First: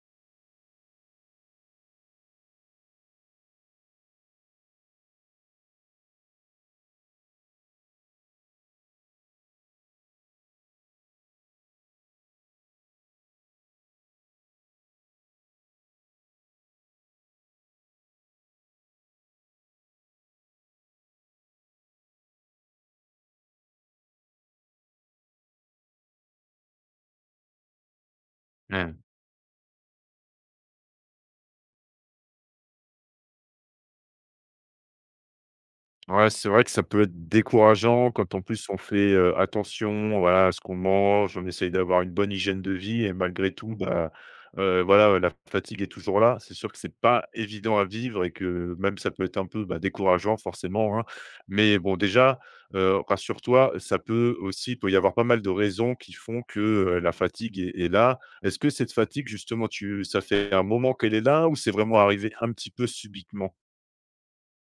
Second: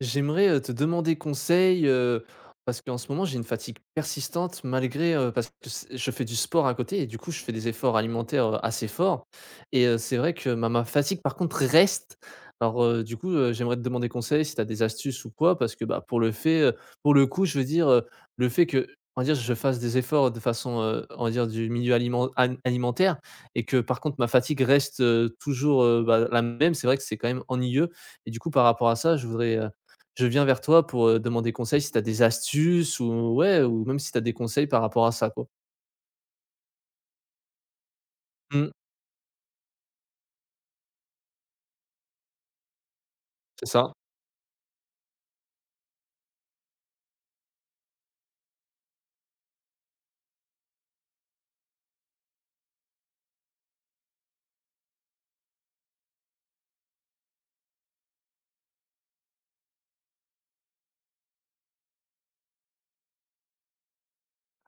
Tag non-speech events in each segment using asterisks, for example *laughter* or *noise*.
J'aimerais, te demander conseil, parce qu'en ce moment j'ai une fatigue persistante malgré, parce que c je fais du sport à côté et du coup je fais des efforts alimentaires, assez forts et c'est vrai que ma fatigue par contre reste. Alors, du coup, j'aimerais te demander conseil si tu as des astuces ou quoi parce que, bah, pour le fait, pour le coup je veux dire, le fait que, on va dire je fasse des efforts de façon, on va dire du milieu alimentaire et que par contre ma fatigue reste, toujours, bah, la même, c'est vrai que c'est quand même ennuyeux et du coup par rapport Mmh. à ça je voudrais, je viens vers toi pour, demander conseil si tu as des astuces ou ouais, ou même si tu as des conseils par rapport à ça, quoi. Ouais, c'est vrai que ça peut être décourageant quand en plus Mmh, on fait, attention, voilà, à ce qu'on mange, on essaye d'avoir une bonne hygiène de vie et malgré c'est tout, ça. bah, voilà, la fatigue est toujours là. C'est sûr que c'est pas évident à vivre et que même ça peut être un peu, bah, décourageant forcément, hein. Mais bon déjà, rassure-toi, ça peut aussi il peut y avoir pas mal de raisons qui font que, la fatigue est là. Est-ce que cette fatigue justement tu ça fait un moment qu'elle est là ou c'est vraiment arrivé un petit peu subitement?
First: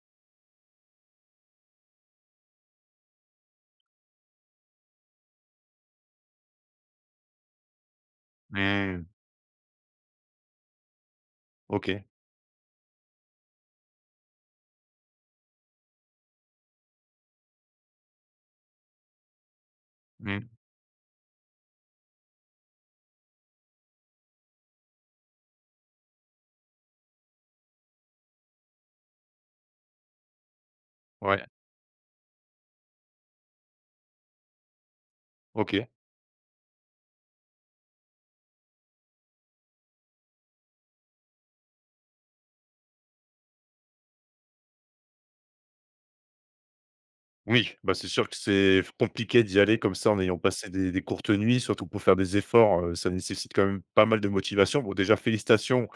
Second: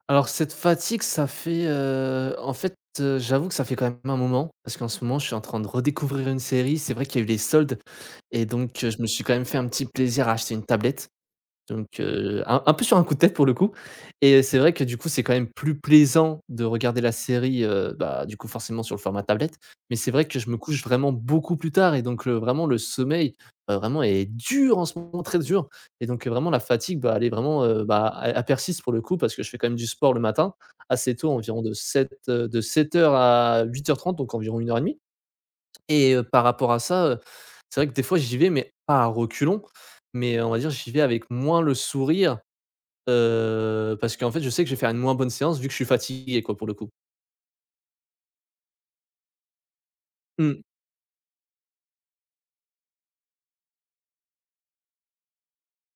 Alors cette fatigue, ça fait, en fait, j'avoue que ça fait quand même un moment, parce qu'en ce moment, je suis en train de redécouvrir une série. C'est vrai qu'il y a eu les soldes et donc, je Mmh. me suis quand même fait un petit plaisir à acheter une tablette. Donc OK. heu, un peu sur un coup de tête pour le coup. Et c'est vrai que du coup, c'est quand même plus plaisant de regarder la série, bah, du coup forcément sur le format tablette. Mais c'est vrai que Mmh. je me couche vraiment beaucoup plus tard et donc le vraiment le sommeil, vraiment est dur en ce moment, très dur. Et donc vraiment la fatigue, bah, elle est vraiment, bah, elle persiste pour le coup parce que je fais quand même du sport le matin, assez tôt, Ouais, environ de 7 heures à 8 heures 30 donc environ une heure et 1. OK. Et par rapport à ça, c'est vrai que des fois j'y vais, mais pas à reculons, mais on va dire j'y vais avec moins le sourire, parce qu'en fait je sais que je vais faire une moins bonne séance vu que je suis fatigué quoi pour le coup. Oui, bah, c'est sûr que c'est compliqué d'y aller comme ça en ayant Mmh. passé des courtes nuits, surtout pour faire des efforts, ça nécessite quand même pas mal de motivation. Bon, déjà félicitations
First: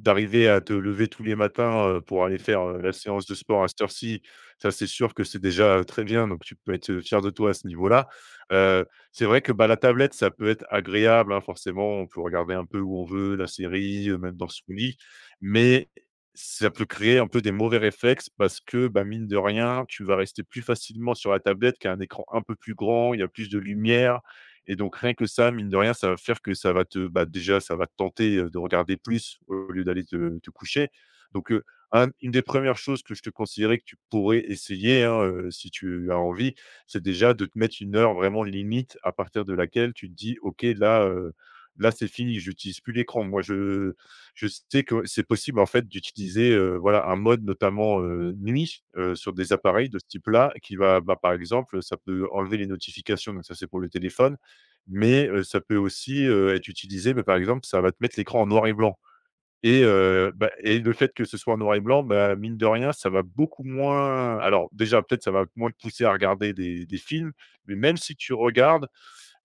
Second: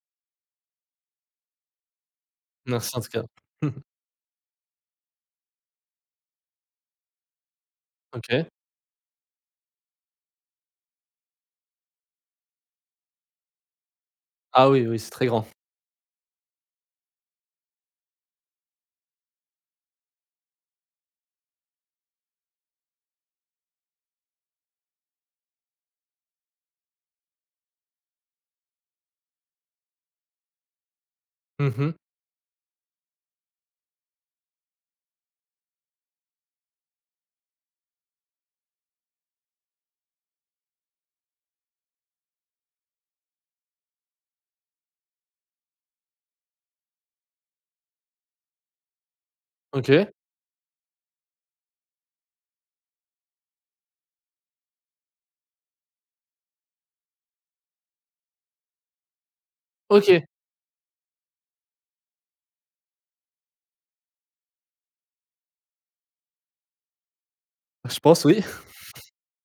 d'arriver à te lever tous les matins, pour aller faire, Merci la en tout cas. séance de *laughs* sport à Mmh. cette heure-ci. Ça, c'est sûr que c'est déjà, très bien, donc tu peux être, fier de toi à ce niveau-là. OK. Heu, c'est vrai que, bah, la tablette, ça peut être agréable, hein, forcément, on peut regarder un peu où on veut, la série, même dans son Ah oui, lit, oui, c'est très grand. mais si Ça peut créer un peu des mauvais réflexes parce que, bah, mine de rien, tu vas rester plus facilement sur la tablette qu'un écran un peu plus grand, il y a plus de lumière et donc rien que ça, mine de rien, ça va faire que ça va te bah, déjà, ça va te tenter, de regarder plus au lieu d'aller te coucher donc Mmh. un une des premières choses que je te conseillerais que tu pourrais essayer, hein, si tu as envie, c'est déjà de te mettre une heure vraiment limite à partir de laquelle tu te dis: «OK, là, là, c'est fini, j'utilise plus l'écran». Moi, je sais que c'est possible en fait d'utiliser, voilà, un mode notamment, nuit, sur des appareils de ce OK. type-là qui va, bah, par exemple, ça peut enlever les notifications, donc ça c'est pour le téléphone, mais, ça peut aussi, être utilisé, mais par exemple, ça va te mettre l'écran en noir et blanc et OK. Bah et le fait que ce soit en noir et blanc, bah, mine de rien, ça va beaucoup moins alors déjà peut-être ça va moins te pousser à regarder des films, mais même Je si pense tu oui. regardes,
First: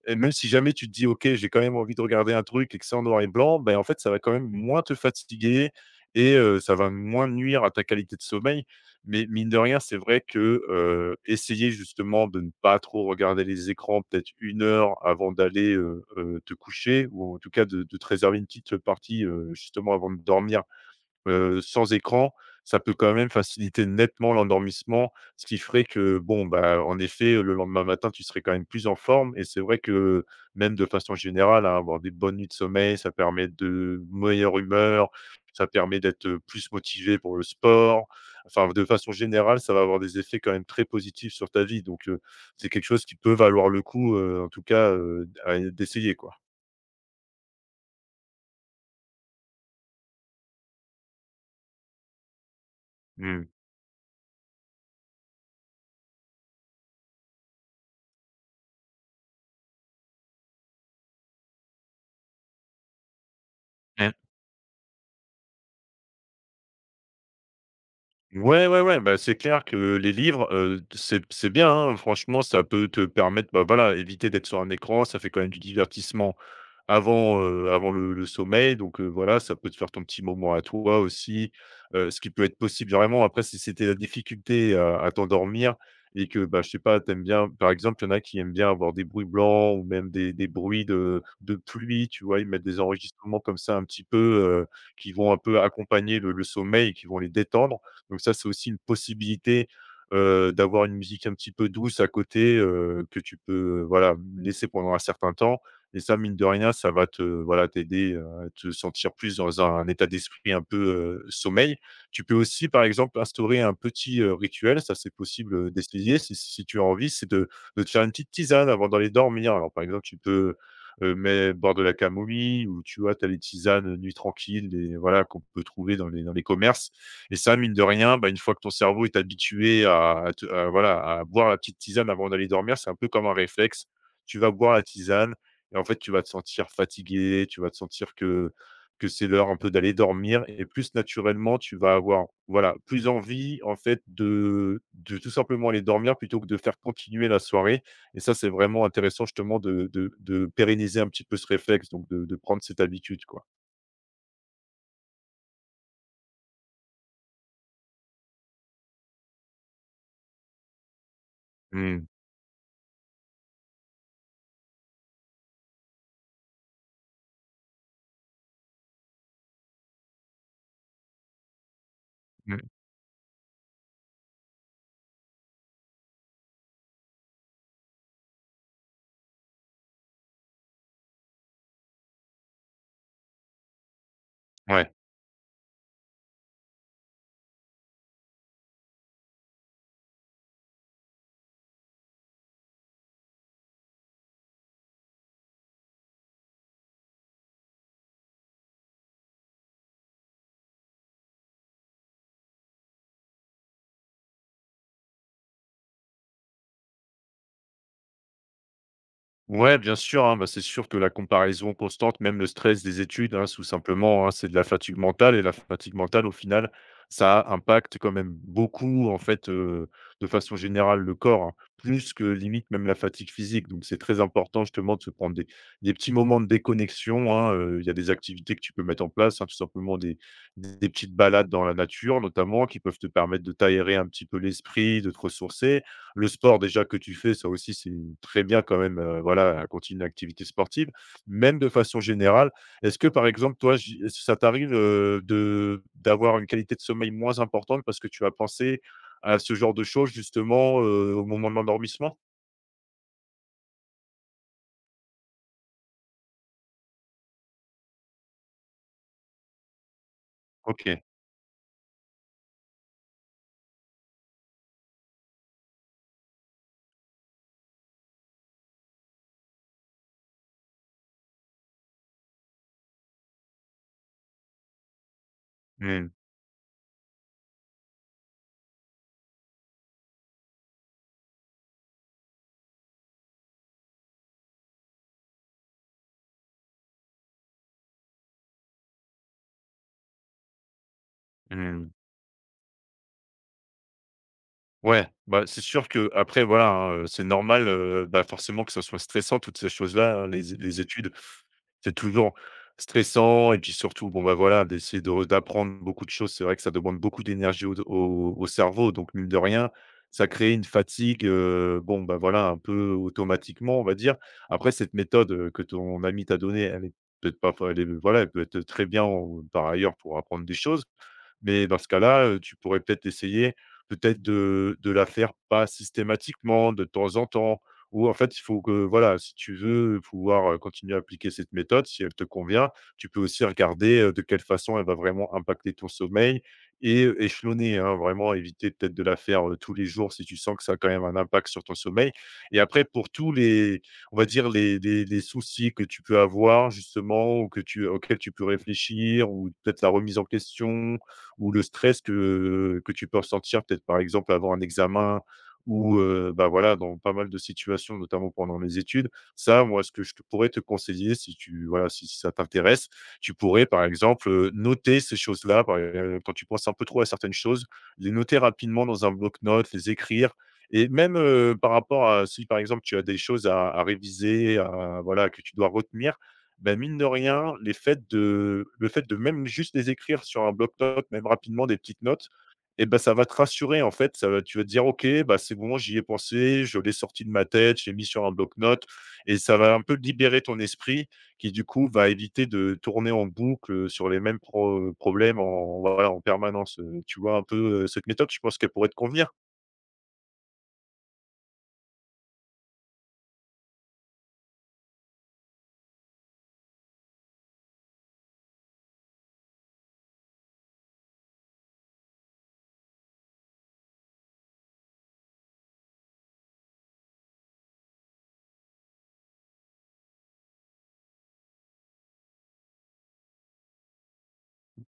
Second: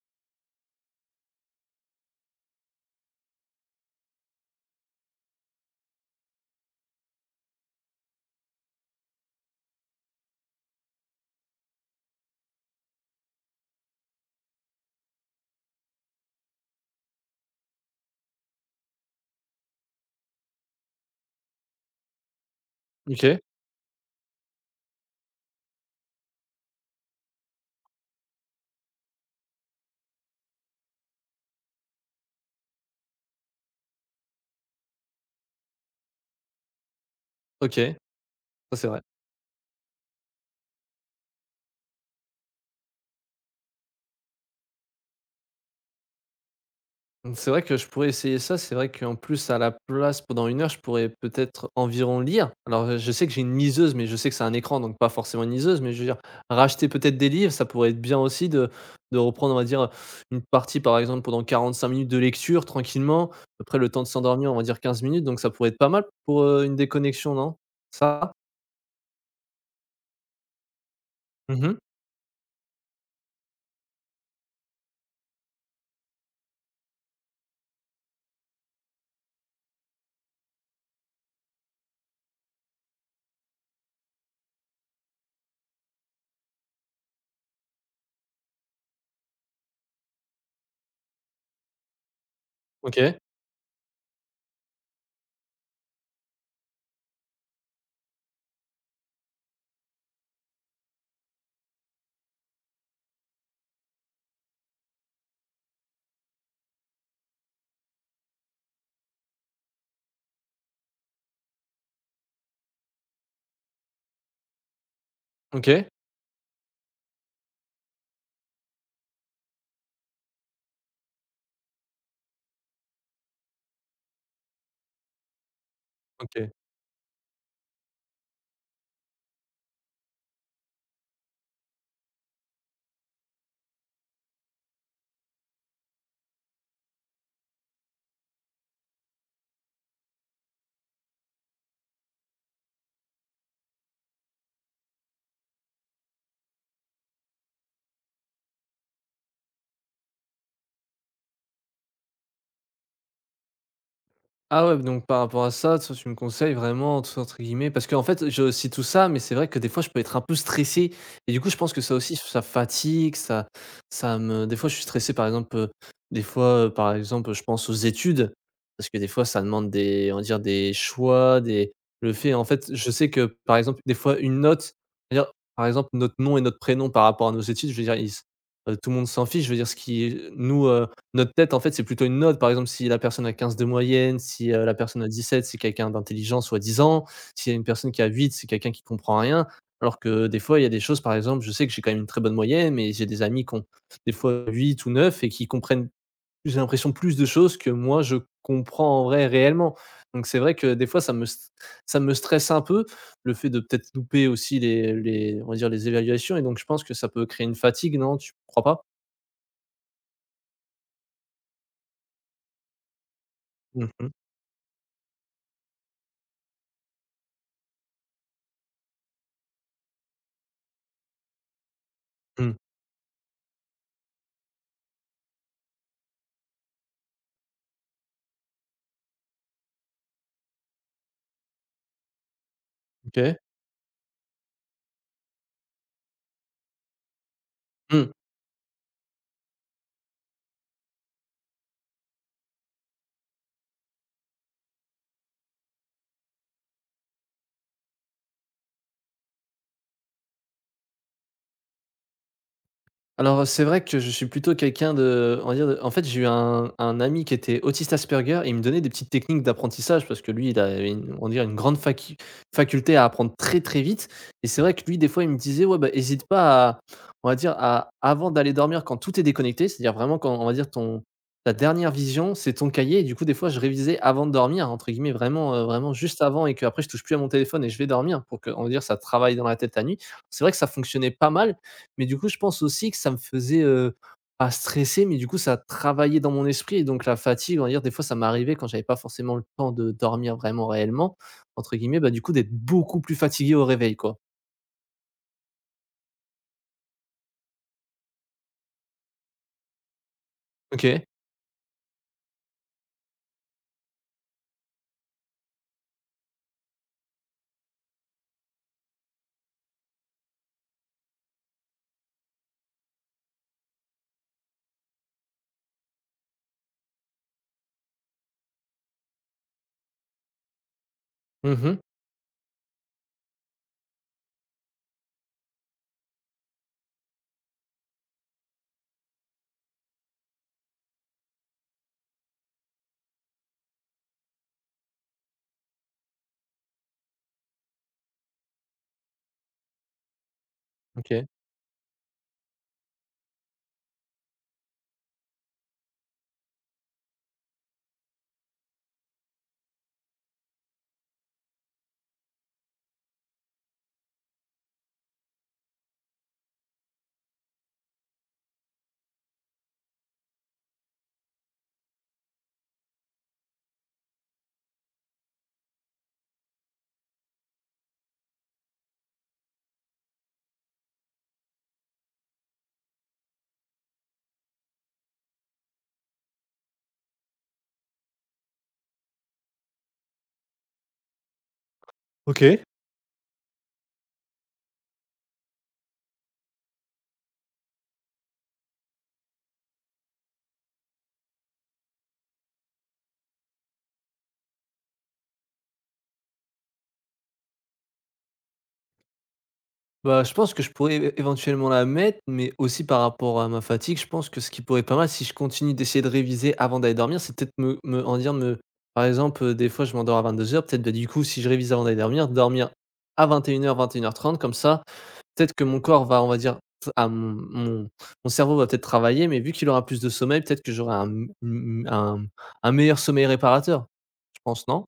et même si jamais tu te dis: «OK, j'ai quand même envie de regarder un truc et que c'est en noir et blanc», ben en fait, ça va quand même moins te fatiguer et ça va moins nuire à ta qualité de sommeil. Mais mine de rien, c'est vrai que, essayer justement de ne pas trop regarder les écrans, peut-être une heure avant d'aller, te coucher ou en tout cas de te réserver une petite partie, justement avant de dormir sans écran, ça peut *laughs* quand même OK. faciliter nettement l'endormissement, ce qui ferait que, bon, bah, en effet, le lendemain matin, tu serais quand même plus en forme et c'est vrai que même de façon générale, hein, avoir des bonnes nuits de sommeil, ça permet de meilleure humeur, ça permet d'être, plus motivé pour le OK. Ça sport. Enfin, de c'est vrai. façon générale, ça va avoir des effets quand même très positifs sur ta vie donc c'est quelque chose qui peut valoir le coup, en tout cas, à d'essayer, quoi. Mmh, c'est vrai que je pourrais essayer ça. C'est vrai qu'en plus, à la place, pendant une heure, je pourrais peut-être environ lire. Alors, je sais que j'ai Mmh. une liseuse, mais je sais que c'est un écran, donc pas forcément une liseuse, mais je veux dire, racheter peut-être des livres, ça pourrait être bien aussi de reprendre, on va dire, une partie, par exemple, pendant 45 minutes de lecture tranquillement. Après le temps de s'endormir, on va dire 15 minutes, donc ça pourrait être pas mal pour, une déconnexion, non? Ça? Ouais, ouais, ouais, bah, c'est clair que les livres, c'est bien, Mmh. hein, franchement, ça peut te permettre, bah, voilà, éviter d'être sur un écran, ça fait quand même du divertissement avant, avant le sommeil donc voilà, ça peut te faire ton petit moment à toi aussi, ce qui peut être possible vraiment après si c'était la difficulté à t'endormir et que, bah, je sais pas, t'aimes bien par exemple, il y en a qui aiment bien avoir des bruits blancs ou même des bruits de pluie, tu vois? Ils mettent des OK. enregistrements comme ça un petit peu, qui vont un peu accompagner le sommeil et qui vont les détendre. Donc ça, c'est aussi une possibilité, d'avoir une musique un petit peu douce à côté, que tu peux, voilà, laisser pendant un certain temps et ça, mine de rien, ça va te, voilà, t'aider, à te sentir plus dans un état d'esprit un peu, sommeil. Tu peux aussi, par exemple, instaurer un petit, rituel, ça, c'est possible, OK. d'essayer si tu as envie, c'est de te faire une petite tisane avant d'aller dormir. Alors, par exemple, tu peux, mais boire de la camomille ou tu vois, tu as les tisanes, nuit tranquille, des voilà, qu'on peut trouver dans les OK. commerces. Et ça, mine de rien, bah, une fois que ton cerveau est habitué à voilà, à boire la petite tisane avant d'aller dormir, c'est un peu comme un réflexe. Tu vas boire la tisane et en fait, tu vas te sentir fatigué, tu vas te sentir que c'est l'heure un peu d'aller dormir et plus naturellement, tu vas avoir, voilà, plus envie en fait de tout simplement aller dormir plutôt que de faire continuer la soirée et ça, c'est vraiment intéressant justement de pérenniser un petit peu ce réflexe donc de prendre cette habitude, quoi. Ah ouais, donc par rapport à ça, toi, tu me conseilles vraiment, tout entre guillemets, parce qu'en fait, je aussi tout ça, mais c'est vrai que des fois, je peux être un peu stressé. Et du coup, je pense que ça Mmh, aussi, ça fatigue, ça me. Des fois, je suis stressé, par exemple, des fois, par exemple, je pense aux études, parce que des fois, ça demande des, on va dire, des choix, des. Le fait, en mmh, fait, je sais que, par exemple, des fois, une note, c'est-à-dire, par exemple, notre nom et notre prénom par rapport à nos études, je veux dire, tout le monde s'en fiche. Je veux dire, ce qui, nous, notre tête, en fait, c'est plutôt une note. Par exemple, si la personne a 15 de moyenne, si, la ouais. personne a 17, c'est quelqu'un d'intelligent soi-disant. S'il y a une personne qui a 8, c'est quelqu'un qui comprend rien. Alors que des fois, il y a des choses, par exemple, je sais que j'ai quand même une très bonne moyenne, mais j'ai des amis qui ont des fois 8 ou 9 et qui comprennent, j'ai l'impression, plus de choses que moi je comprends en vrai réellement. Donc c'est vrai que des fois ça me stresse un peu, le fait de peut-être louper aussi les on va dire les évaluations et donc je pense que ça peut créer une fatigue, non? Tu crois pas? Ouais, bien sûr, hein, bah, c'est sûr que la comparaison constante, même le stress des études, hein, tout Mmh mh. simplement, hein, c'est de la fatigue mentale et la fatigue mentale, au final, ça impacte quand même beaucoup, en fait, de façon générale, le corps, hein, plus que Mmh. limite même la fatigue physique. Donc, c'est très important justement de se prendre des petits moments de déconnexion, hein, il y a des activités que tu peux mettre en place, hein, tout simplement des petites balades dans la nature, notamment, qui peuvent te OK. permettre de t'aérer un petit peu l'esprit, de te ressourcer le sport déjà que tu fais, ça aussi c'est Mmh. très bien quand même, voilà, à continuer l'activité sportive. Même de façon générale, est-ce que par exemple toi, j est-ce que ça t'arrive, de d'avoir une qualité de sommeil moins importante parce que tu as pensé à ce genre de choses justement, au moment de l'endormissement? Alors, c'est vrai que je suis plutôt quelqu'un de on va dire de en fait, j'ai eu un ami qui était autiste Asperger et il me donnait des petites techniques d'apprentissage parce que lui, il avait OK. une on va une grande faculté à apprendre très, très vite. Et c'est vrai que lui, des fois, il me disait: «Ouais, bah, hésite pas à on va dire à avant d'aller dormir quand tout est déconnecté», c'est-à-dire vraiment quand on va dire ton ta dernière vision, c'est ton cahier et du coup, des fois, je révisais «avant de dormir» entre guillemets, vraiment, vraiment Mmh. juste avant et que après je touche plus à mon téléphone et je vais dormir pour que on va dire ça travaille dans la tête la nuit. C'est vrai que ça fonctionnait pas mal mais du coup, je pense aussi que ça me faisait, pas stresser, mais du coup, ça travaillait dans mon esprit et donc la fatigue, on va dire, des fois, ça m'arrivait quand j'avais pas forcément le temps de «dormir vraiment réellement», entre Mmh. guillemets, bah, du coup, d'être beaucoup plus fatigué au réveil, quoi. Ouais, bah, c'est sûr que après voilà, hein, c'est normal, bah, forcément que ça soit stressant toutes ces choses-là, hein, les OK. études. C'est toujours stressant et puis surtout, bon, bah, voilà, d'essayer de d'apprendre beaucoup de choses. C'est vrai que ça demande beaucoup d'énergie au cerveau, donc mine de rien, ça crée une fatigue, bon, bah, voilà, un peu automatiquement, on va dire. Après cette méthode, que ton ami t'a donnée, elle est peut-être pas enfin, elle est voilà, elle peut être très bien en par ailleurs pour apprendre des choses. Mais Mmh. dans ce cas-là, tu pourrais peut-être essayer, peut-être de la faire pas systématiquement, de temps en temps ou en fait, il faut que voilà, si tu veux pouvoir, continuer à appliquer cette méthode, si elle te convient, tu peux aussi regarder, de quelle façon elle va vraiment impacter ton sommeil et échelonner, hein, vraiment éviter peut-être de la faire, tous les jours si tu sens que ça a quand même un OK. impact sur ton sommeil et après pour tous les on va dire les soucis que tu peux avoir justement ou que tu auxquels tu peux réfléchir ou peut-être la remise en question ou le stress que tu peux ressentir peut-être, par exemple, avant un examen ou, bah, voilà, dans pas mal de situations, notamment pendant les études. Ça, moi, ce que je te pourrais te conseiller si tu voilà, si ça t'intéresse, tu pourrais, par exemple, noter ces choses-là, par e quand tu penses un peu trop à certaines choses, les noter rapidement dans un bloc-notes, les écrire et même, par rapport à si, par exemple, tu as des choses à réviser, à voilà, que tu dois retenir ben mine de rien, les faits de le fait de même juste les écrire sur un bloc-notes, même rapidement des petites notes OK. et ben ça va te rassurer en fait, ça va tu vas te dire: «OK, bah, c'est bon, j'y ai pensé, je l'ai sorti de ma tête, j'ai mis sur un bloc-notes» et ça va un peu libérer ton esprit qui du coup va éviter de tourner en boucle, sur les mêmes problèmes en voilà, en permanence, tu vois un peu, cette méthode, je pense qu'elle pourrait te convenir? Bah, je pense que je pourrais é éventuellement la mettre, mais aussi par rapport à ma fatigue, je pense que ce qui pourrait être pas mal si je continue d'essayer de réviser avant d'aller dormir, c'est peut-être me me on dire me par exemple, des fois, je m'endors à 22 heures. Peut-être, bah, du coup, si je révise avant d'aller dormir, à 21 heures 30, comme ça. Peut-être que mon corps va, on va dire, t mon cerveau va peut-être travailler, mais vu qu'il aura plus de sommeil, peut-être que j'aurai un m m un meilleur sommeil réparateur, je pense, non?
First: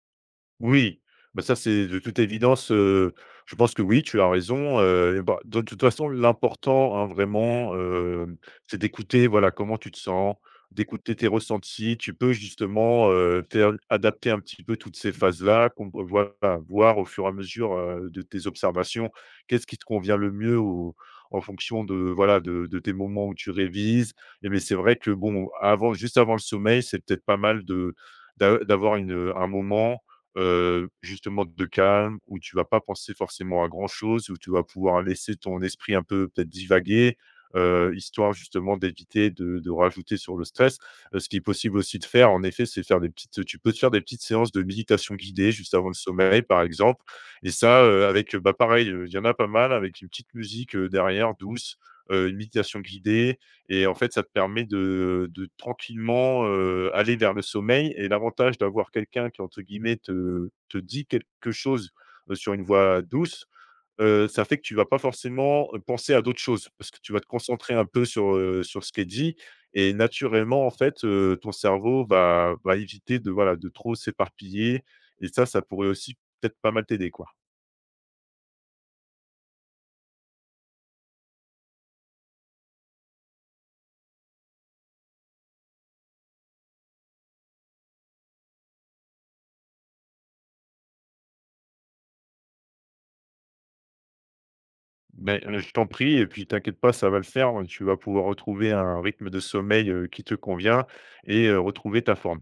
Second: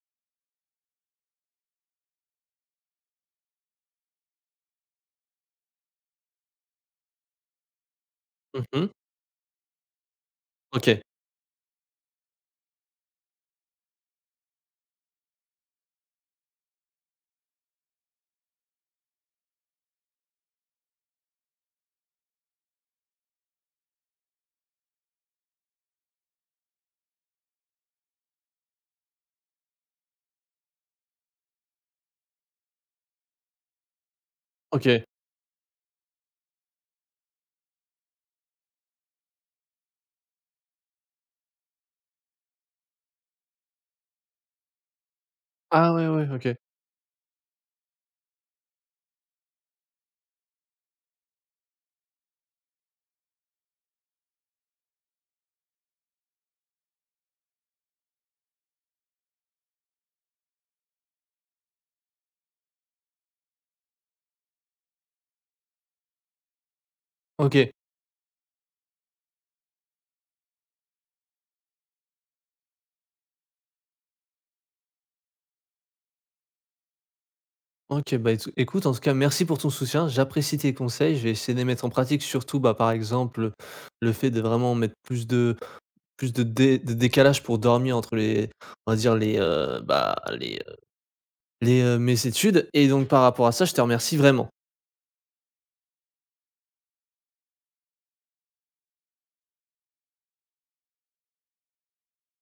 Oui, bah, ça c'est de toute évidence, je pense que oui, tu as raison, et bah, de toute façon l'important, hein, vraiment, c'est Mmh. d'écouter, voilà, comment tu te sens, OK, d'écouter tes ressentis. Tu peux justement, faire adapter un petit peu toutes ces phases-là, qu'on peut voilà, voir au fur et à mesure, de tes observations. Qu'est-ce qui te convient le mieux au en fonction de, voilà, de tes moments où tu révises et mais c'est vrai que bon, avant juste avant le sommeil, c'est peut-être pas mal de d'a d'avoir une, un moment justement de calme, où tu vas pas penser forcément à grand chose, où tu vas pouvoir OK. laisser ton esprit un peu peut-être divaguer, histoire justement d'éviter de rajouter sur le stress. Ce qui est possible aussi de faire, en effet, c'est faire des petites, tu peux te faire des petites séances de méditation guidée juste avant Ah le ouais, ouais, sommeil, OK. par exemple et ça, avec, bah, pareil, il y en a pas mal avec une petite musique, derrière douce, une méditation guidée et en fait, ça te permet de tranquillement, aller vers le sommeil et l'avantage d'avoir quelqu'un qui, entre guillemets, te dit quelque chose, sur une voix douce, ça fait que tu vas pas forcément, penser à d'autres choses parce que tu vas te OK, concentrer un peu sur ce qui est dit et naturellement, en fait, ton cerveau va éviter de, voilà, de trop s'éparpiller et ça pourrait aussi peut-être pas mal t'aider, quoi. OK, bah, écoute, en tout cas, merci pour ton soutien. J'apprécie tes conseils. Je vais essayer de les mettre en pratique, surtout, bah, par exemple, le fait de vraiment mettre plus de décalage pour dormir entre les on va dire les, bah, les, mes études et donc par rapport à ça, je te remercie vraiment. Ben, je t'en prie et puis t'inquiète pas, ça va le faire, hein. Tu vas pouvoir retrouver un rythme de sommeil, qui te convient et retrouver ta forme.